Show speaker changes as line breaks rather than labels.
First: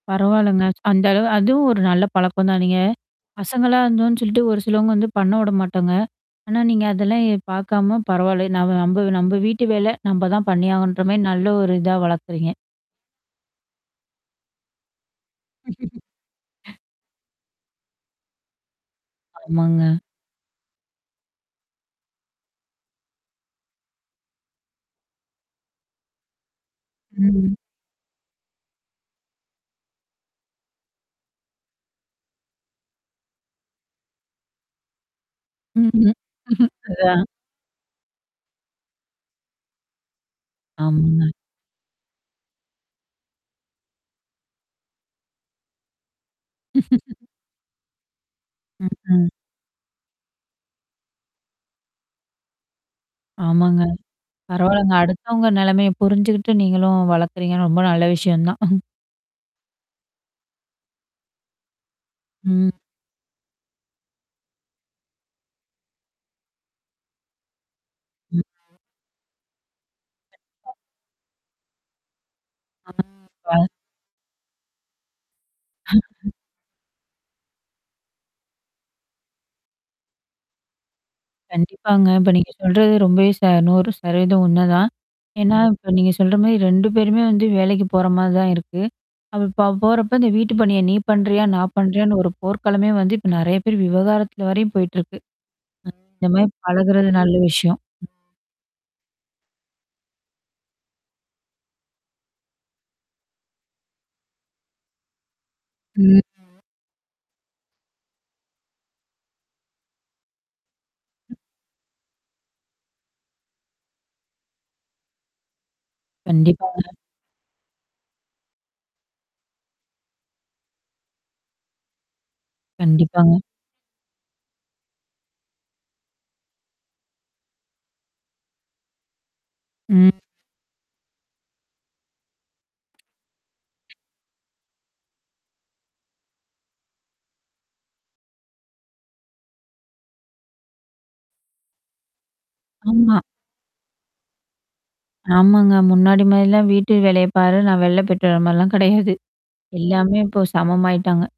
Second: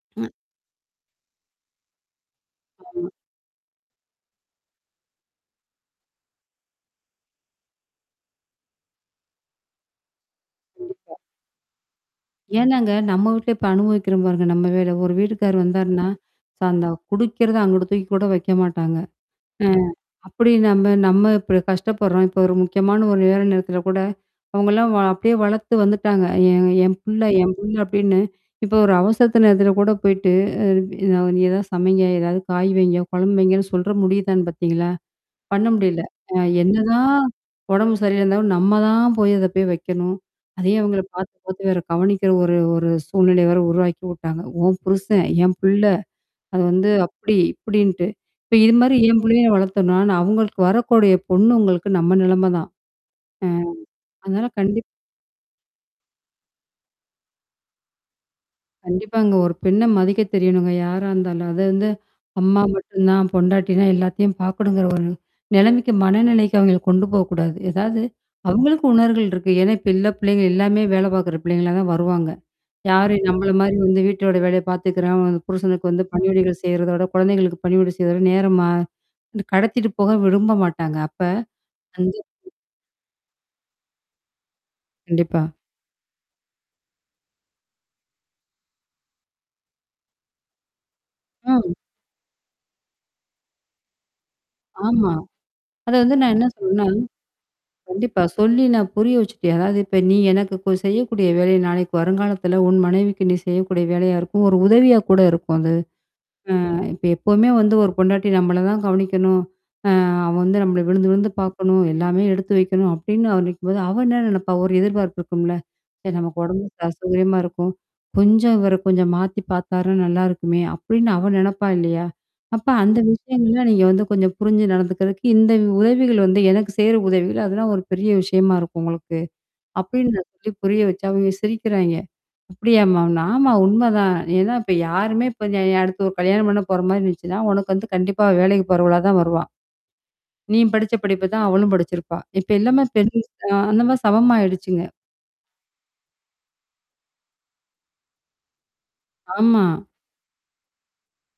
[unintelligible]
பரவால்லங்க, அந்த அளவு அதுவும் ஒரு நல்ல பழக்கம்தானேங்க. நீங்க
ஆமா.
பசங்களா இருந்தோம்ன்னு சொல்லிட்டு ஒரு சிலவங்க வந்து பண்ண விட மாட்டாங்க. ஆனா, நீங்க அதெல்லாம் எ பாக்காம பரவால்ல. நம் நம்ப நம்ப வீட்டு வேல, நம்ப தான் பண்ணியாகனுன்ற
கண்டிப்பா.
மாரி நல்ல ஒரு இதா வளர்க்குறீங்க.
ஏனாங்க, நம்ம வீட்ல இப்ப அனுபவிக்கிற பாருங்க. நம்ம வேல ஒரு வீட்டுக்கார் வந்தருன்னா, ச அந்த குடிக்கறத அங்குட்ட தூக்கி கூட வைக்க மாட்டாங்க. அ
ஆமாங்க.
அப்படி நம்ம நம்ம இப்படி கஷ்டப்படுறோம். இப்ப ஒரு முக்கியமான ஒரு நேர நேரத்தில கூட அவங்கலாம் வ அப்படியே வளத்து வந்துட்டாங்க. என் என் புள்ள, என்
ம்.
பொண்ண அப்படின்னு இப்ப ஒரு அவசரத்து நேரத்தில கூட போயிட்டு, அ [unintelligible] ஏதாது நீ ஏதாது சமைங்க, ஏதாவது காய் வைங்க, குழம்பு வைங்கன்னு சொல்ற முடிதானு பாத்தீங்களா? பண்ண முடியல.
ம்ஹ்ம்.
அ என்னதான்
அதா.
உடம்பு சரி இல்ல இருந்தாலும் நம்ம தான் போய் அத போய் வைக்கணும். அதே அவங்கள
ஆமாங்க.
பார்த்து, பார்த்து வேற கவனிக்கனும். ஒரு ஒரு சூழ்நிலைய வேற உருவாக்கி உட்டாங்க. உன் புருஷன், என் பிள்ள. அது வந்து, அப்படி இப்படின்ட்டு. இப்ப இது மாரி என்
ம்.
புள்ளைய நான் வளத்தோம்னா, நா அவங்களுக்கு வரக்கூடிய பொண்ணுங்களுக்கு நம்ம நிலம தான். ம்.
ஆமாங்க.
அ அதால கண்டிப்
பரவால்லங்க. அடுத்தவங்க நெலைமைய புரிஞ்சுகிட்டு நீங்களும் வளக்கறீங்கன்னு ரொம்ப நல்ல விஷயம் தான்.
கண்டிப்பாங்க. ஒரு பெண்ண மதிக்க தெரியணுங்க யாரா இருந்தாலும். அது வந்து அம்மா
ம்.
மட்டும் தான், பொண்டாட்டினா எல்லாத்தையும் பாக்கணுங்கிற ஒரு நிலைமைக்கு மனநிலைக்கு அவங்கள கொண்டு போக்கூடாது. ஏதாவது அவங்களுக்கு உணவுர்கள் இருக்கு. ஏன்னா, இப்ப உள்ள பிள்ளைங்க எல்லாமே வேல பாக்குற பிள்ளைங்களா தான் வருவாங்க. யாரு நம்மள
வ
மாரி வந்து வீட்டோட வேலைய பார்த்துக்கிறாங்ளோ வந்து புருஷனுக்கு வந்து பணிவிடைகள் செய்றத விட, குழந்தைகளுக்கு பணிவிடை செய்றத விட நேரமா வந்து கடத்திட்டு போக விரும்ப மாட்டாங்க. அப்ப
கண்டிப்பாங்க. இப்ப நீங்க
[unintelligible]
சொல்றது ரொம்பவே ச 100% உண்மதான்
கண்டிப்பா.
ஏன்னா, இப்ப நீங்க சொல்ற மாரி 2 பேருமே வந்து வேலைக்கு போற மாரி தான் இருக்கு.அவ இப்ப அவ போறப்ப இந்த வீட்டு பணியா நீ பண்றியா?
ம்.
நான் பண்றியான்னு? ஒரு போர்க்காலமே வந்து இப்ப நெறைய பேர் விவாகரத்துல வரையும்
ஆமா.
போயிட்டுருக்கு.
அத
அ
வந்து
இந்த
நான் என்ன
மாரி
சொல்றேன்னா
பழகுறது நல்ல விஷயம்.
கண்டிப்பா, சொல்லி நான் புரிய வச்சுட்டேன். அதாவது "இப்ப நீ எனக்கு கொ செய்யக்கூடிய வேலை நாளைக்கு வருங்காலத்தில உன் மனைவிக்கு நீ செய்யக்கூடிய வேலையா இருக்கும். ஒரு உதவியா கூட இருக்கும் அது.
ம்.
அ இப்ப எப்பவுமே வந்து ஒரு பொண்டாட்டி நம்மள தான் கவனிக்கணும். அ அவள் வந்து நம்மள விழுந்து விழுந்து பாக்கணும். எல்லாமே எடுத்து வைக்கணும் அப்டின்னு அவன் நனைக்கும்போது அவள் என்ன நினைப்பா ஒரு எதிர்பார்ப்பு இருக்கும்ல. சரி நமக்கு உடம்பு
கண்டிப்பாங்க.
அசௌகரியமா இருக்கும். கொஞ்சம் இவர கொஞ்சம் மாத்தி பாத்தாருனா நல்லாருக்குமே! அப்படின்னு அவ நினைப்பா இல்லையா? அப்ப அந்த
கண்டிப்பாங்க.
விஷயங்கள்லாம் நீங்க வந்து கொஞ்சம் புரிஞ்சு நடந்துக்கறக்கு, இந்த உதவிகள் வந்து எனக்கு சேய்ற உதவிகள். அதெல்லாம் ஒரு பெரிய விஷயமா இருக்கும் உங்களுக்கு" அப்டின்னு
ம்.
நான் சொல்லி புரிய வச்சேன் அவங்க சிரிக்கிறாயங்க. "அப்படியாமா" ஆமா உண்மதான். ஏன்னா இப்ப யாருமே இப்ப அ அடுத்து ஒரு கல்யாணம் பண்ண போற மாரி இருந்துச்சுன்னா, உனக்கு வந்து கண்டிப்பா வேலைக்கு போறவளா தான் வருவா, நீ படிச்ச படிப்ப தான் அவளும் படிச்சிருப்பா. இப்ப எல்லாமே பெண்
ஆமா.
அ அந்த மாரி சமம் ஆயிடுச்சுங்க.
ஆமாங்க. முன்னாடி மாதிரிலாம் வீட்டு வேலைய பாரு. நான் வெளில போய்ட்டுவரன் மாரிலாம் கிடையாது.
ஆமா.
எல்லாமே இப்போ சமமாயிட்டாங்க.